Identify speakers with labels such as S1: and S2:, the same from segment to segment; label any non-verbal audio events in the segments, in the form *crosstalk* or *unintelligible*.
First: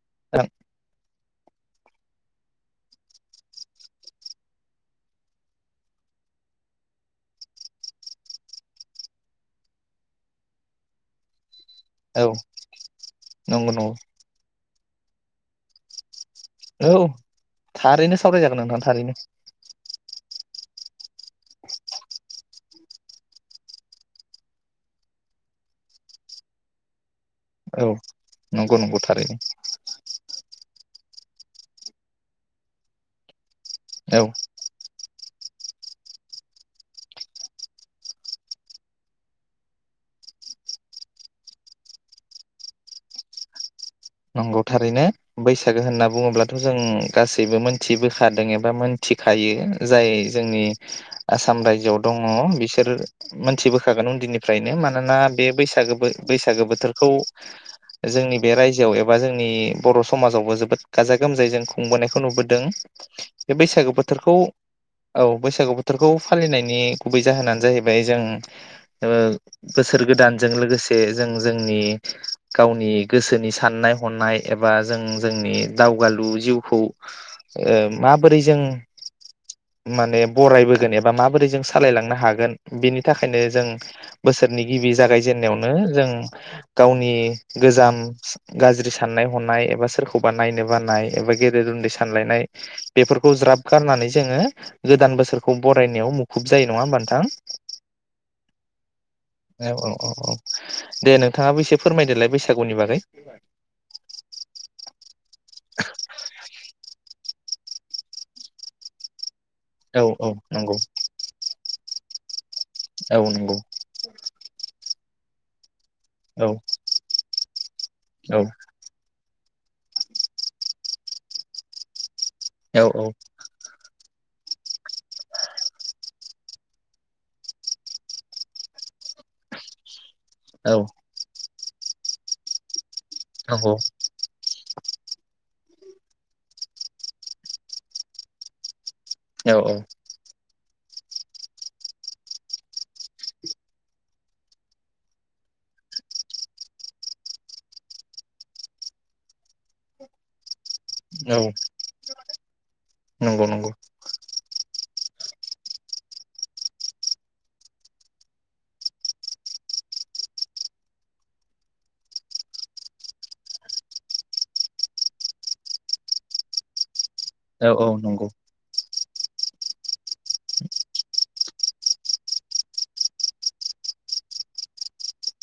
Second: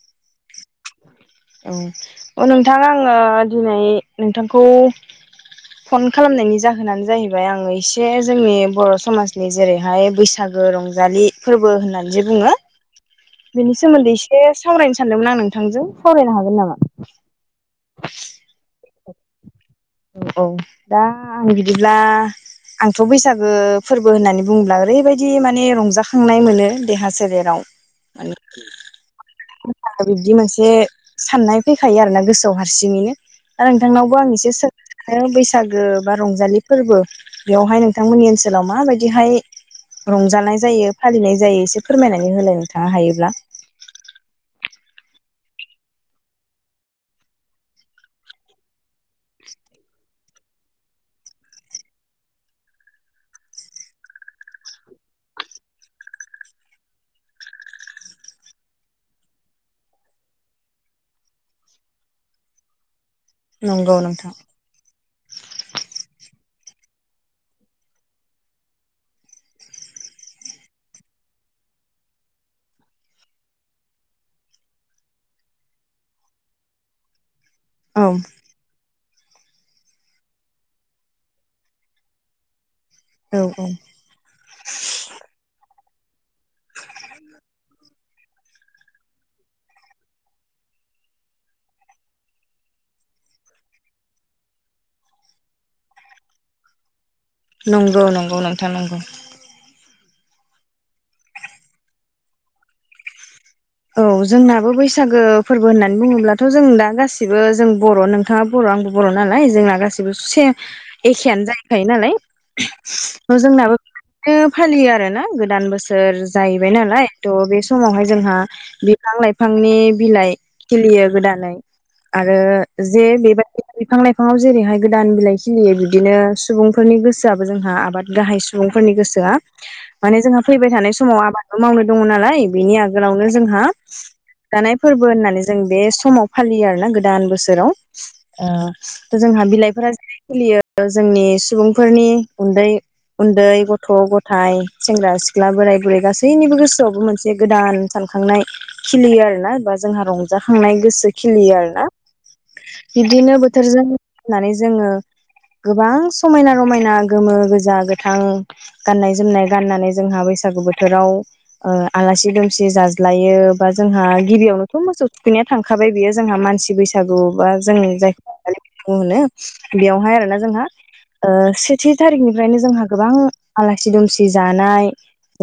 S1: *unintelligible*
S2: औ अ नोंथां आंङो दिनै नोंथांखौ फन खालामनायनि जाहोनानो जाहैबाय आंङो एसे जोंनि बर' समाजनि जेरैहाय बैसागो रंजालि फोरबो होननानै जे
S1: औ
S2: बुङो
S1: नंगौ
S2: बेनि
S1: नंगौ
S2: सोमोन्दै इसे सा सावरायनो सानदोंमोन आं नोंथांजों सावरायनो हागोन नामा?
S1: औ थारैनो सावरायजागोन नोंथां थारैनो
S2: औ औ दा आं बिदिब्ला आंथ' बैसागो फोरबो होननानै बुङोब्ला ओरैबायदि माने रंजाखांनाय मोनो देहा सोलेराव
S1: औ नंगौ नंगौ थारैनो
S2: *unintelligible* बिब्दि मोनसे बे साननाय फैखायो आरोना गोसोआव हारसिङैनो दा नोंथांनावबो
S1: औ
S2: आं एसे सों आरो बैसागो बा रंजालि फोरबो बेयावहाय नोंथांमोननि ओनसोलाव माबायदिहाय रंजानाय जायो फालिनाय जायो एसे फोरमायनानै होलाय नोंथांङा हायोब्ला।
S1: नंगौ थारैनो बैसागो होनना बुंङोब्लाथ जों गासैबो मोनथिबोखादों एबा मोनथिखायो जाय जोंनि आसाम रायजोआव दंङ बिसोर मोनथिबोखागोन उन्दैनिफ्रायनो मानोना बे बैसागो बैसागो बोथोरखौ जोंनि बे रायजोआव ए बा जोंनि बर समाजावबो जोबोद गाजा गोमजायै जों खुंबोनायखौ नुबोदों बे बैसागु
S2: नंगौ नोंथां
S1: बोथोरखौ औ बैसागु बोथोरखौ फालिनाय। नि गुबै जाहोनानो जाहैबाय जों ओ बोसोर गोदानजों लोगोसे जों जोंनि गावनि गोसोनि साननाय। हनाय एबा जों जोंनि दावगालु जिउखौ ओ
S2: औ
S1: माबोरै जों माने बरायबोगोन माबायदि सालाय लांगोन बेनि
S2: औ
S1: थाखायनो जों
S2: औ
S1: बोसोरनि गिबि जागायजेननायावनो। जों गावनि गोजाम गाज्रि सान साननाय हनाय एबा सोरखौबा नायनो बानाय एबा गेदेर उन्दै सानलायनाय बेफोरखौ ज्राब गारनानै जोंङो गोदान बोसोरखौ बरायनायाव मुखुब जायो नंङा होमबा नोंथां।
S2: नंगौ नंगौ नोंथां नंगौ।
S1: औ औ औ औ दे नोंथांङाबो एसे फोरमायदोलाय बैसागुनि बागै।
S2: औ जोंनाबो बैसागो फोरबो होननानै बुंङोब्लाथ जों दा गासिबो जों बर' नोंथांङा बर'आंबो बर' नालाय। जोंना
S1: औ
S2: गाससिबो
S1: औ
S2: से
S1: नंगौ
S2: एखेयानो जाहैखायो नालाय।
S1: औ नंगौ
S2: जोंनाबो बिदिनो फालियो आरोना। *unintelligible* सोर
S1: औ
S2: जाहैबाय नालाय थ' बे समावहाय जोंहा
S1: औ
S2: बिफां लाय बिफांनि बिलाइ खिलियो गोदानै। आरो
S1: औ औ
S2: जे बेबायदिनो बिफां लाइफाङाव। जेरैहाय गोदान बिलाइ खिलियो बिदिनो सुबुंफोरनि गोसोआबो जोंहा आबाद गाहाय सुबुंफोरनि गोसोआ। माने जोंहा फैबाय थानाय समाव आबाद। मावनो दङ नालाय बेनि आगोलाव जोंहा
S1: नंगौ
S2: दा फोरबो होननानै जों बे समाव फालियो आरोना गोदान बोसोराव ओ जोंहा
S1: औ
S2: बिलाइफोरा *unintelligible* खिलियो। जोंनि सुबुंफोरनि उन्दै उन्दै गथ गथाय सेंग्रा सिख्ला बोराय बुरै गासैनिबो गोसोआवबो मोनसे गोदान सानखांनाय खिलियो आरोना बा जोंहा रंजा थांनाय गोसो
S1: औ
S2: खिलियो आरोना बिदिनो
S1: नंगौ नंगौ
S2: बोथोरजों फैनानै जोङो गोबां समायना रमायना गोमो गोजा गोथां गाननाय जोमनाय गाननानै जोंहा बैसागु बोथोराव आलासि दुमसि। सि जाज्लायो बा जोंहा गिबियावनोथ' मोसौ थुखैनाया थांखाबाय बेयो जों मानसि बैसो बैसागु बा
S1: औ औ
S2: जों जाय
S1: नंगौ
S2: *inaudible* होनो। बेयावहाय आरोना जोंहा ओ सेथि थारिखनिफ्रायनो जोंहा गोबां आलासि दुमसि जानाय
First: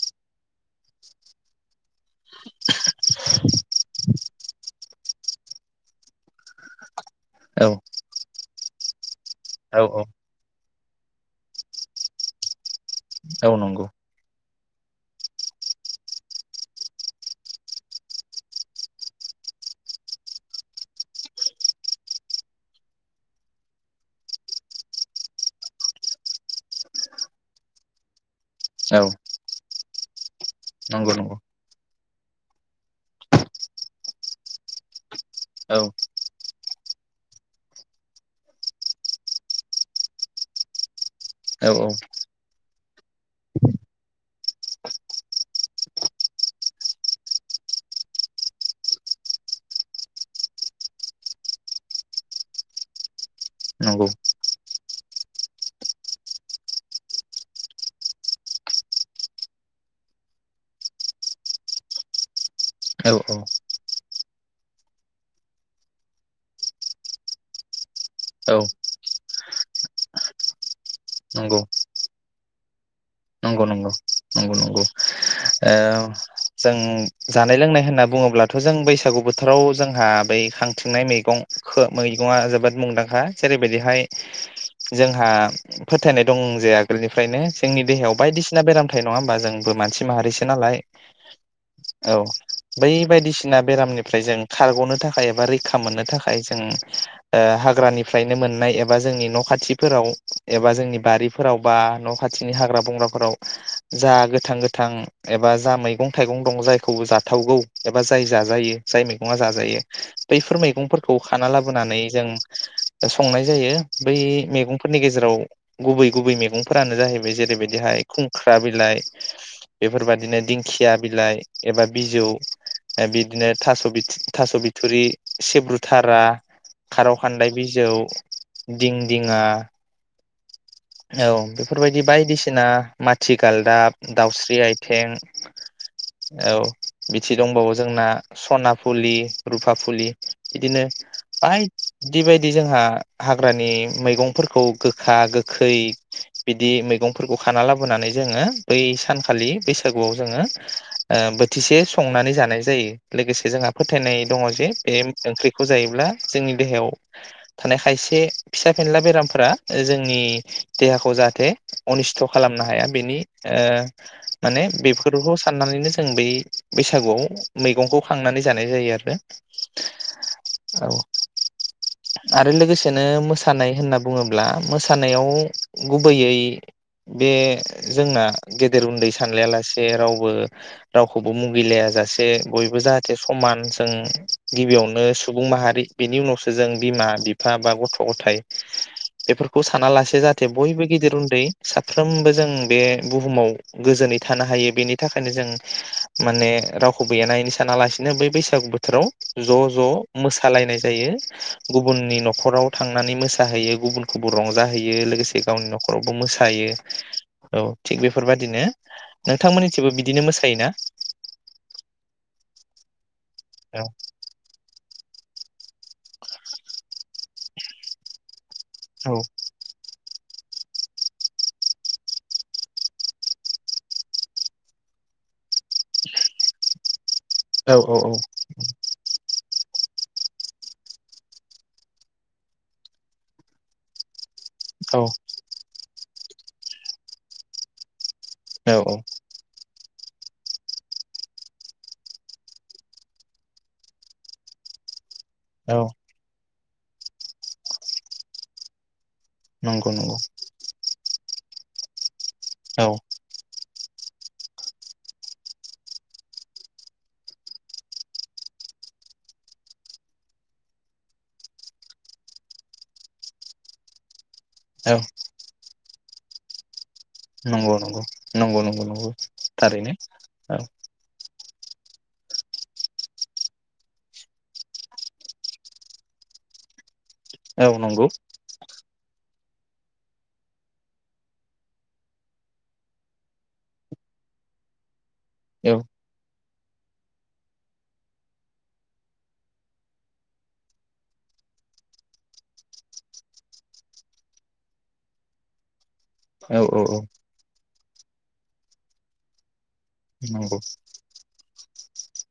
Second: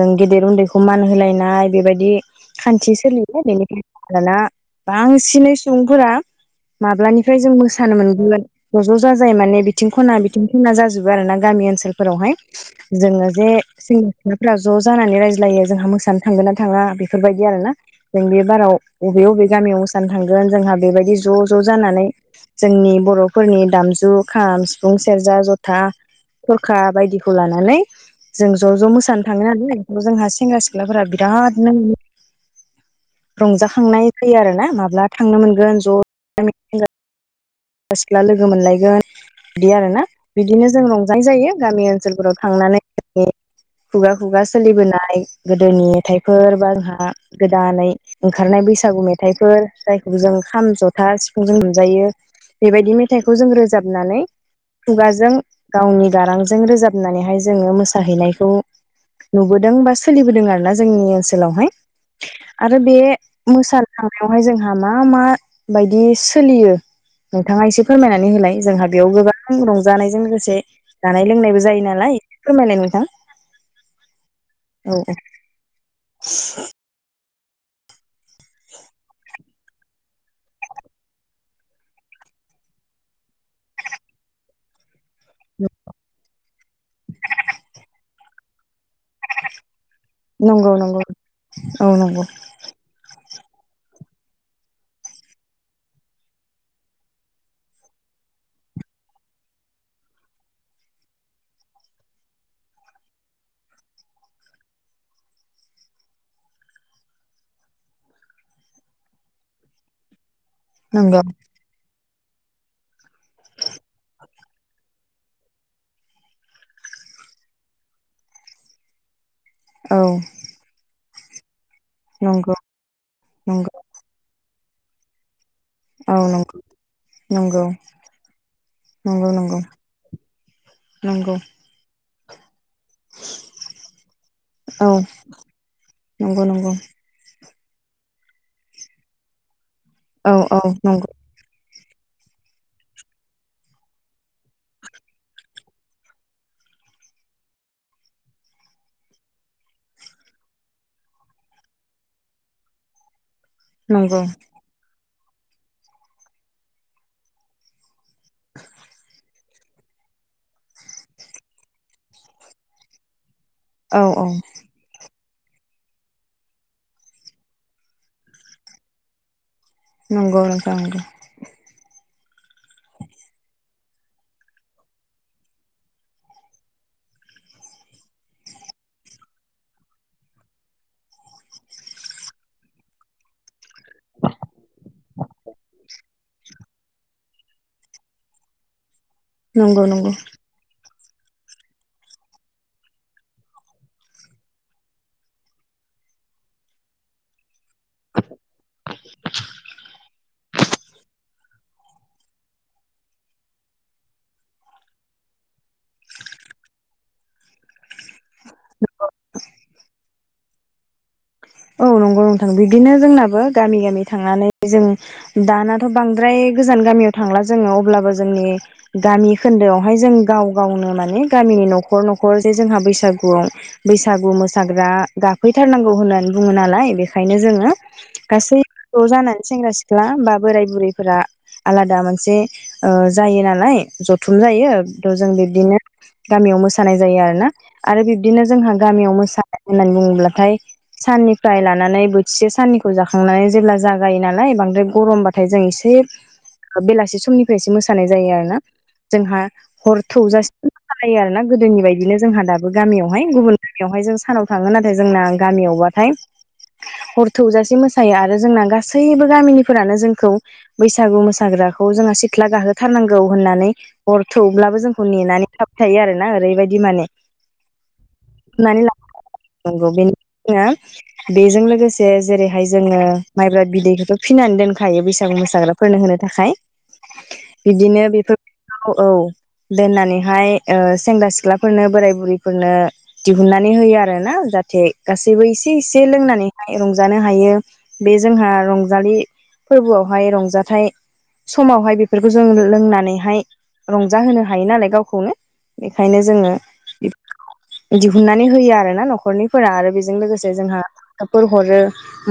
S2: जों गेदेर उन्दैखौ मान होलायनाय बेबायदि। बि खान्थि सोलियो बेनिनो आरोना बांसिनै सुबुंफोरा माब्लानिफ्राय जों
S1: औ
S2: मोसानो मोनगोन ज' ज' जा जाय। जाय माने
S1: औ
S2: बिथिं खना बिथिं। जोंना जाजोबो आरो ना गामि ओनसोलफोरावहाय। जोङो जे
S1: औ नंगौ
S2: जों। ज जानानै रायज्लायो जोंहा मोसानो थांगोन थाङा बेफोरबायदि आरोना जों बे बाराव बबे बबे गामियाव मोसानो थांगोन जोंहा बेबायदि ज' ज' जानानै जोंनि बर'फोरनि दामजु खाम सिफुं सेरजा जथा खरखा बायदिखौ लानानै जों ज' ज'
S1: औ
S2: मोसानो थाङो *unintelligible* जोंहा सेंग्रा सिख्लाफोरा
S1: नंगौ नंगौ
S2: बिराद *unintelligible* रंजाखांनाय फै आरो ना माब्ला थांनो
S1: औ
S2: मोनगोन ज' *unintelligible* सिख्ला लोगो मोनलायगोन बिदि आरोना बिदिनो जों रंजानाय जायो
S1: औ
S2: गामि
S1: औ
S2: ओनसोलफोराव थांनानै खुगा खुगा सोलिबोनाय गोदोनि मेथाइफोर बा जोंहा गोदानै ओंखारनाय बैसागु मेथाइफोर जायखौ जों खाम जथा सिफुंजों मोनजायो। बेबायदि मेथाइखौ जों
S1: नंगौ
S2: रोजाबनानै खुगाजों गावनि गारांजों रोजाबनानैहाय जोङो मोसाहैनायखौ नुबोदों बा सोलिबोदों आरोना जोंनि ओनसोलावहाय। आरो बे
S1: औ
S2: मोसाखांनायावहाय जोंहा मा मा बायदि सोलियो? नोंथाङा एसे फोरमायनानै होलाय
S1: औ
S2: जोंहा बेयाव गोबां रंजानायजों लोगोसे जानाय
S1: नंगौ
S2: लोंनायबो जायो नालाय फोरमायनायाय नोंथां
S1: नंगौ नंगौ नंगौ
S2: औ
S1: जों
S2: औ।
S1: जानाय लोंनाय होनना बुङोब्लाथ' जों बैसागु बोथोराव जोंहा बै खांथिंनाय मैगं खो मैगंआ जोबोद मुंदांखा जेरैबायदिहाय। जोंहा फोथायनाय दं जे आगोलनिफ्रायनो जोंनि देहायाव बायदिसि ना बेराम। नङा होमबा जोंबो मानसि माहारिसो
S2: नंगौ
S1: नालाय।
S2: नंगौ
S1: औ बै बायदिसिना बेरामनिफ्राय जों खारग'नो थाखाय एबा रैखा मोननो थाखाय जों ओ हाग्रानिफ्रायनो मोननाय एबा जोंनि न' खाथिफोराव एबा जोंनि बारिफोराव बा न' खाथिनि हाग्रा बंग्राफोराव जा गोथां गोथां एबा जा मैगं थाइगं दं जायखौ जाथावगौ एबा जाय जाजायो जाय मैगंआ जाजायो। बैफोर मैगंफोरखौ
S2: नंगौ
S1: खाना लाबोनानै। जों संनाय जायो बै मेगंफोरनि गेजेराव गुबै गुबै मेगंफोरानो जाहैबाय जेरैबायदिहाय खुंख्रा बिलाइ।
S2: औ
S1: बेफोरबादिनो दिंखिया। बिलाइ। एबा बिजौ
S2: नंगौ
S1: बिदिनो
S2: नंगौ
S1: थास' बिथथि थास' बिथुरि।
S2: औ
S1: सेब्रुथारा
S2: नंगौ
S1: खारौ खान्दाय
S2: नंगौ
S1: बिजौ दिं
S2: नंगौ
S1: दिङा।
S2: नंगौ नंगौ
S1: औ बेफोरबायदि बाय *unintelligible* माथि गालदाब दाउस्रि
S2: औ
S1: आथिं
S2: नंगौ
S1: औ
S2: नंगौ
S1: बिथि दंबावो जोंना सना फुलि रु फुलि
S2: औ औ
S1: बिदिनो
S2: नंगौ
S1: आइ। बिबायदि जोंहा हाग्रानि मैगंफोरखौ गोखा गो खै बिदि मैगंफोरखौ खाना लाबोनानै जोङो बै सानखालि बैसागुआव जोङो ओ बोथिसे संनानै जानाय जायो लोगोस जोङा फोथायनाय
S2: नंगौ
S1: दङ जे बे ओंख्रिखौ जायोब्ला जोंनि देहायाव थानाय खायसे बे फिसा फेनला बेरामफोरा ओ जोंनि देहाखौ जाहाथे अनिस्थ खालामनो हाया बेनि
S2: औ
S1: ओह
S2: औ
S1: माने बेफो बेफोरखौ साननानैनो जों बै बैसागुवाव मैगंखौ खांनानै जानाय जायो आरो
S2: नंगौ नोंथां
S1: औ
S2: नंगौ।
S1: आरो लोगोसेनो मोसानाय होनना बुङोब्ला मोसाना नायाव गुबैयै बे जोंना गेदेर उन्दै सानलाया लासे रावबो रावखौबो मुगैलाया जासे बयबो जाहाथे समान ओं गिबियावनो सुबुं माहारि बेनि उनावसो जों बिमा बिफा बा गथ' गथाइ बेफोरखौ सा
S2: नंगौ
S1: साना
S2: नंगौ
S1: लासे जाथे बयबो गिदिर उन्दै साफ्रोमबो जों बे बुहुमाव गोजोनै थानो हायो बेनि थाखायनो जों माने रावखौबो एना एनि सा। सानालासिनो बै बैसागु बोथोराव ज' ज' मोसा सालायनाय जायो गुबुननि न'खराव थांनानै मोसाहैयो गुबुनखौ रंजाहैयो लोगोसे गावनि न'खरावबो मोसायो औ थिग बेफोरबादिनो नोंथांमोननि थिबो बिदिनो मोसायोना?
S2: औ नंगौ नोंथां बिदिनो जोंना बो गामि
S1: औ
S2: गामि थांनानै जों दानाथ' बांद्राय गोजान गामियाव थांला जोङो अब्लाबो जोंनि
S1: औ
S2: गामि खोन्दोआवहाय जों गाव गावनो माने गामिनि न'खर न'खर जे जोंहा बैसागुवाव बैसागु मोसाग्रा गाफैथारनांगौ होनना बुङो नालाय बेख खायनो जोङो
S1: औ औ
S2: गासै ज' जानानै सेंग्रा सि ख्ला बा बोराय बुरैफोरा आलादा मोनसे ओ जायो नालाय ज *unintelligible* जायो आरो
S1: औ
S2: द जों बिदिनो गामियाव मोसानाय जायो आरो ना आरो बि बिदिनो जोंहा
S1: औ औ
S2: गामियाव मोसानाय होननानै बुङो ब्लाथाय साननिफ्राय लानानै बोथिसे साननिखौ जाखांनानै जेब्ला जागायो नालाय बांद्राय गरमबाथ थाय जों
S1: औ
S2: इसे बेलासि समनिफ्रायसो मोसानाय जायो आरो ना। जोंहा
S1: नंगौ
S2: हर
S1: नंगौ
S2: थौजासि सालायो आरो ना गोदोनि बायदिनो जोंहा दाबो
S1: औ
S2: गामियावहाय गुबुन गामियावहाय जों सानाव थाङो नाथाय जोंना गामियावबा थाय हर थौजासे मोसायो आरो जोंना गासैबो गामिनिफोरानो जोंखौ बैसागु मोसाग्राखौ जोंहा सिथ्ला गाहोथारनांगौ होननानै हर थौब्लाबो
S1: औ
S2: जोंखौ नेनानै थाब खायो आरोना ओरैबायदि माने।
S1: नंगौ नंगौ नंगौ
S2: हमनानै
S1: नंगौ नंगौ
S2: लानांगौ
S1: थारैनो
S2: बेनि
S1: औ।
S2: जोङो बेजों लोगोसे जेरैहाय जोङो माइब्रा बिदैखौथ' फिनानै दोनखायो बैसागु मोसाग्राफोरनो होनो थाखाय।
S1: औ नंगौ
S2: इदिनो बेफोरखौ औ। दोननानैहाय ओ सेंग्रा सिख्लाफोरनो बोराय बुरैफोरनो दिहुनन्नानै होयो आरोना जाहाथे गासैबो इ
S1: औ
S2: से एसे लोंनानै। हाय रंजानो हायो। बे जोंहा रंजालि फोरबोआवहाय रंजाथाइ समावहाय बेफोरखौ जों लोंनानैहाय रंजाहोनो हायो नालाय गावखौनो। बेखायनो जोङो
S1: औ औ औ
S2: दिहुननानै होयो आरो ना न'खरनि फोरा आरो बेजों लोगोसे जो
S1: नंगौ
S2: जोंहा एफोर हरो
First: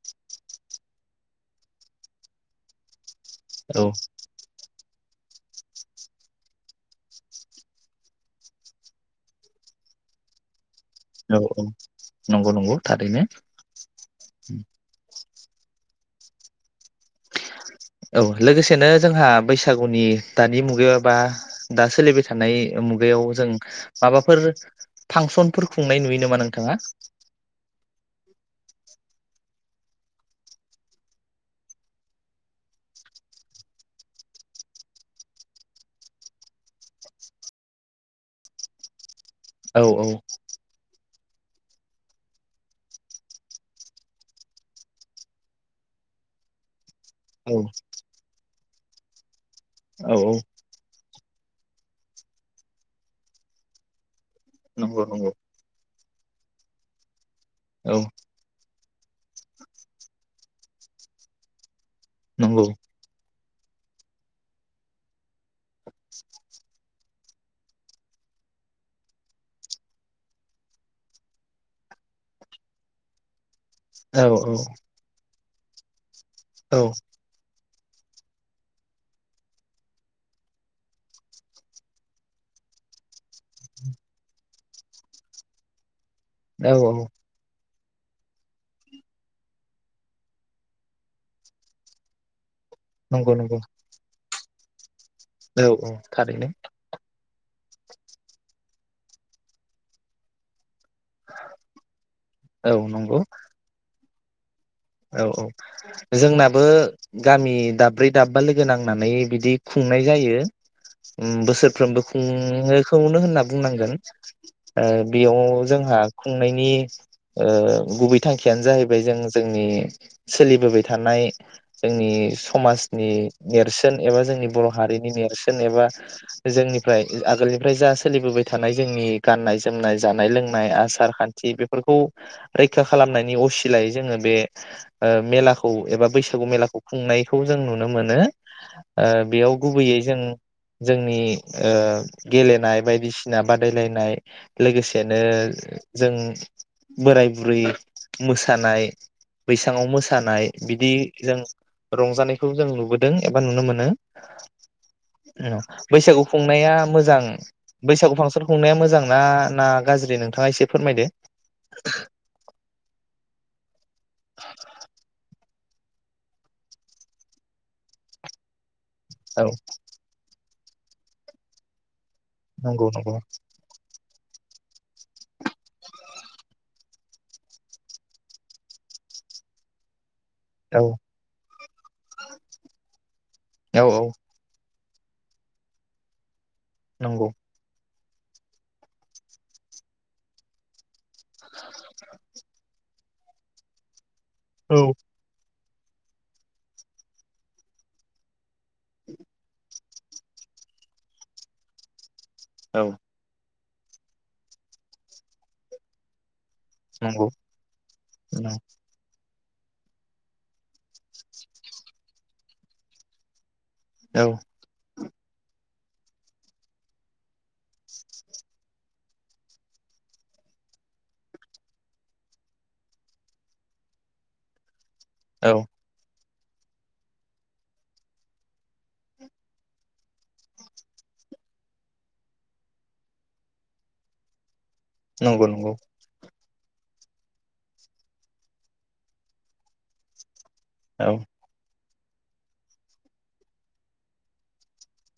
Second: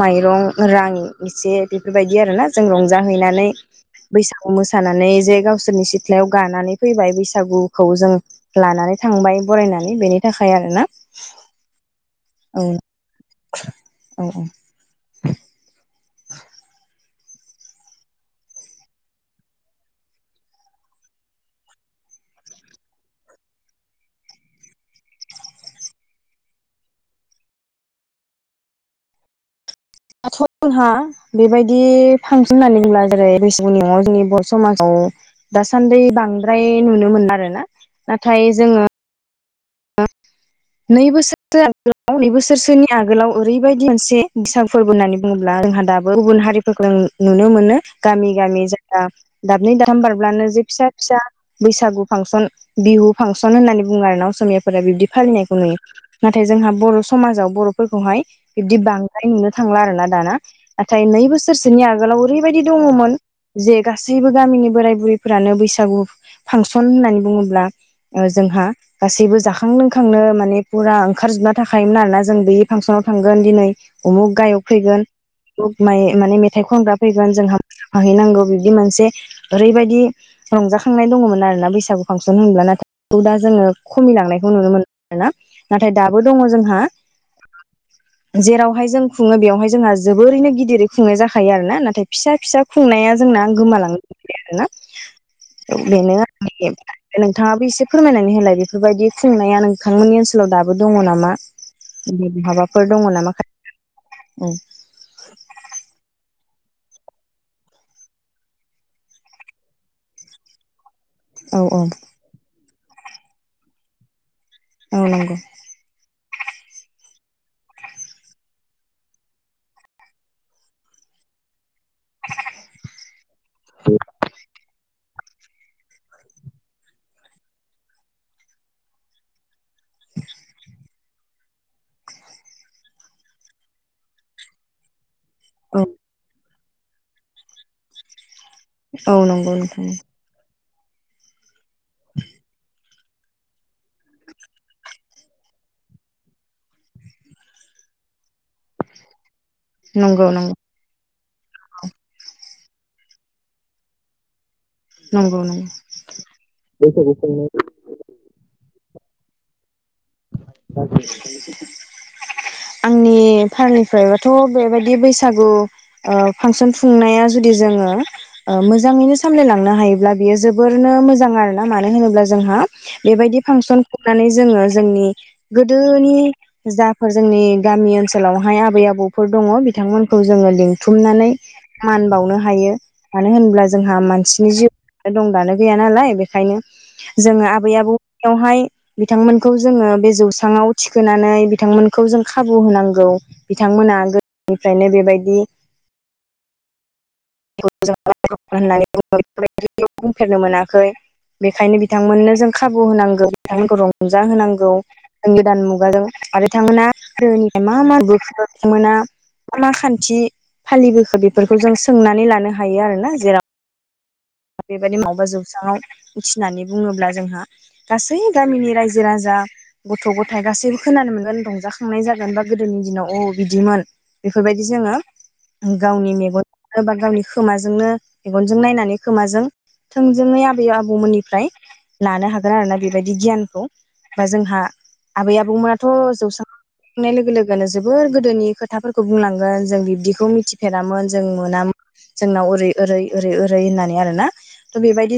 S2: माइरं रां इसे बेफोरबायदि आरोना जों रंजा हैनानै
S1: औ
S2: बैसागु मोसा थानानै जे गावसोरनि सिथ्लायाव गानानै फैबाय बैसागुखौ जों लानानै थांबाय बरायनानै बेनि थाखाय आरोना।
S1: औ औ नंगौ
S2: औ
S1: नंगौ थारै। दिनो
S2: औ
S1: ओम।
S2: *inaudible*
S1: औ लोगोसेनो जोंहा बैसागुनि दानि मुगायाव एबा दा सोलिबाय थानाय मुगायाव जों माबाफोर फांसनफोर खुंनाय नुयो नामा नोंथाङा?
S2: दाथ' जोंहा बेबायदि फांसन होननानै बुंला जेरै बैसागुनि मुङाव जोंनि बर' समाजाव दासान्दि बांद्राय नुनो मोनो आरोना नाथाय जोङो
S1: औ औ
S2: नै बोसोरसो आगोलाव नै बोसोरसोनि आगोलाव ओरैबायदि मोनसे बिसां फोरबो होननानै बुङोब्ला जोंहा दाबो गुबुन हारिफोरजों नुनो
S1: औ
S2: मोनो गामि गामि दा दाबनै दामथाम
S1: औ औ
S2: बारब्लानो जे फिसा फिसा बैसागु फांसन बिहु फांसन होननानै बुङो आरो न' असमियाफोरा
S1: नंगौ
S2: बिबदि
S1: नंगौ
S2: फालिनाय *unintelligible* नाथाय जोंहा बर' समाजाव
S1: औ
S2: बर'फोरखौहाय दि बांद्राय नुनो थांला आरो ना दाना नाथाय नै बोसोरसोनि आगो गोलाव ओरैबायदि
S1: नंगौ
S2: दङमोन जे गासैबो गामिनि बोराय बुरैफोरानो बैसागु फांसन होननानै बुङोब्ला जोंहा गासैबो जाखां लोंखांनो मा ने फुरा ओंखारजोबना थाखायो नालाय जों बे फांसनाव थांगोन दिनै
S1: औ
S2: उमुख
S1: औ
S2: गायक फैगोन। दख माय माने मेथाइ
S1: औ
S2: खनग्रा फैगोन जोंहा हैनांगौ बिबदि मोनसे ओरैबायदि रंजाखांनाय दङमोन आरोना बैसागु फांसन होनब्ला नाथाय दा जोङो खमिलांनायखौ नुनो मोन ना नाथाय दाबो दङ
S1: औ
S2: जोंहा।
S1: औ
S2: जेरावहाय जों खुङो बेवहाय जोंहा जोबोरैनो गिदिरै खुंनाय जाखायो आरो ना नाथाय फिसा फिसा खुंनाया
S1: नंगौ
S2: जोंनां
S1: नंगौ
S2: गोमालां
S1: औ
S2: *unintelligible*
S1: औ
S2: बेनो
S1: थारैनो
S2: *unintelligible* नोंथाङाबो एसे फोरमायनानै होलाय बेफोरबायदि खुंनाया नों थांमोननि ओनसाव दा बो दङ नामा
S1: औ
S2: बहाबाफोर दङ
S1: नंगौ
S2: नामा खा उम
S1: औ औ जोंना बो गामि दाब्रै दाबबा लोगो नांनानै बिदि खुंनाय जायो। उम
S2: औ
S1: बोसोरफ्रोमबो खुंङो। खौनो होनना बुंनांगोन ओ
S2: औ नंगौ।
S1: बेयाव जोंहा खुंनायनि ओ गुबै थांखियानो जाहैबाय जों जोंनि सोलिबोबाय थानाय जोंनि समाजनि नेरसोन एबा जोंनि बर' हारि नेरसोन एबा जोंनिफ्राय आगोलनिफ्राय जा सोलिबोबाय थानाय जोंनि गाननाय-जोमनाय जानाय लोंनाय आसार खान्थि बेफोरखौ रैखा खालामनायनि असिलायै जोङो बे ओ मेलाखौ
S2: औ
S1: एबा बैसागु मेलाख खुंनायखौ जों नुनो मोनो। ओ
S2: औ नंगौ
S1: बेयाव
S2: नोंथां
S1: गुबैयै जों जोंनि ओ गेलेनाय बायदिसिना बादायलायनाय लोगोसेनो जों बोराय बुरै मोसानाय बैसाङाव
S2: नंगौ
S1: मोसानाय
S2: नंगौ
S1: बिदि जों रंजानाय खौ जों नुबोदों एबा नुनो मोनो।
S2: नंगौ
S1: ओम
S2: नंगौ।
S1: बैसागु खुंनाया
S2: बैसागु
S1: मोजां
S2: खुंनाय
S1: बैसागु फांसन खुंनाया मोजां ना नार
S2: आंनि फारनि फ्रायबाथ' बेबायदि बैसागु। ओ फांसन खुंनाया जुदि जोङो ओ मोजां। मोजाङैनो
S1: औ
S2: सामलायलांनोहायोब्ला बियो जोब बोरनो मोजां आरो ना मानो होनोब्ला जोंहा
S1: नंगौ नंगौ
S2: बेबायदि फांसन खुंनानै जोङो जोंनि गोदोनि जाफोर जोंनि गामि ओनसोलावहाय आबै आबौफोर दङ बिथांमोनखौ। खौ जोङो
S1: औ
S2: लिंथुमनानै मान बावनो हायो मानो होनोब्ला
S1: औ
S2: जोंहा
S1: औ
S2: मानसिनि जिउ। दं दानो गैया नालाय बेखायनो।
S1: नंगौ
S2: जोङो आबै आबौ। बेवहाय बिथांमोन। खौजोंङो बे जौस्रांआव थिग। होनानै बिथांमोनखौ जों खाबु होनांगौ। गौ बिथांमोना गो
S1: औ
S2: निफ्रायनो बेबायदि। *unintelligible* होननाय *unintelligible* बुंफेरनो मोनाखै बेखायनो बिथांमोननो। जों खाबु होनांगोन। बिथांमोनखौ रं रंजाहोनांगौ जों गोदान मुगाजों आरो। बिथांमोना
S1: नंगौ
S2: *unintelligible* मा मा नुबोखो बिथांमोना। आमा खान्थि फालिबोखो बेफोरखौ जों सोंनानै लानो हायो आरोना जेराव।
S1: औ।
S2: बेबायदि मावबबा जौस्राङाव उथिनानै बुङोब्ला जोंहा गासै गामिनि रायजो राजा गथ'गथाय गासैबो खोनानो मोनगोन रंजाखांनाय जागोन बा गोदोनि दिनाव औ बिदिमोन बेफोरबायदि जोङो।
S1: औ
S2: गावनि मेगन। सोरबा गावनि खोमाजोंनो मेगनजों नायनानै। खोमाजों थोंजोङै आबै आबौमोननिफ्राय लानो हागोन आरोना बेबायदि गियानखौ बा जोंहा। आबै
S1: नंगौ नंगौ
S2: आबौमोनाथ' जौस्रां बुंनाय लोगो लोगोनो जोबोर गोदोनि खोथाफोरखौ बुंलांगोन जों बिब्दिखौ मिथि फेरामोन
S1: औ
S2: जों मोनामोन। जोंनाव ओरै ओरै ओरै ओरै होननानै। बेआरो ना त बेबायदिस।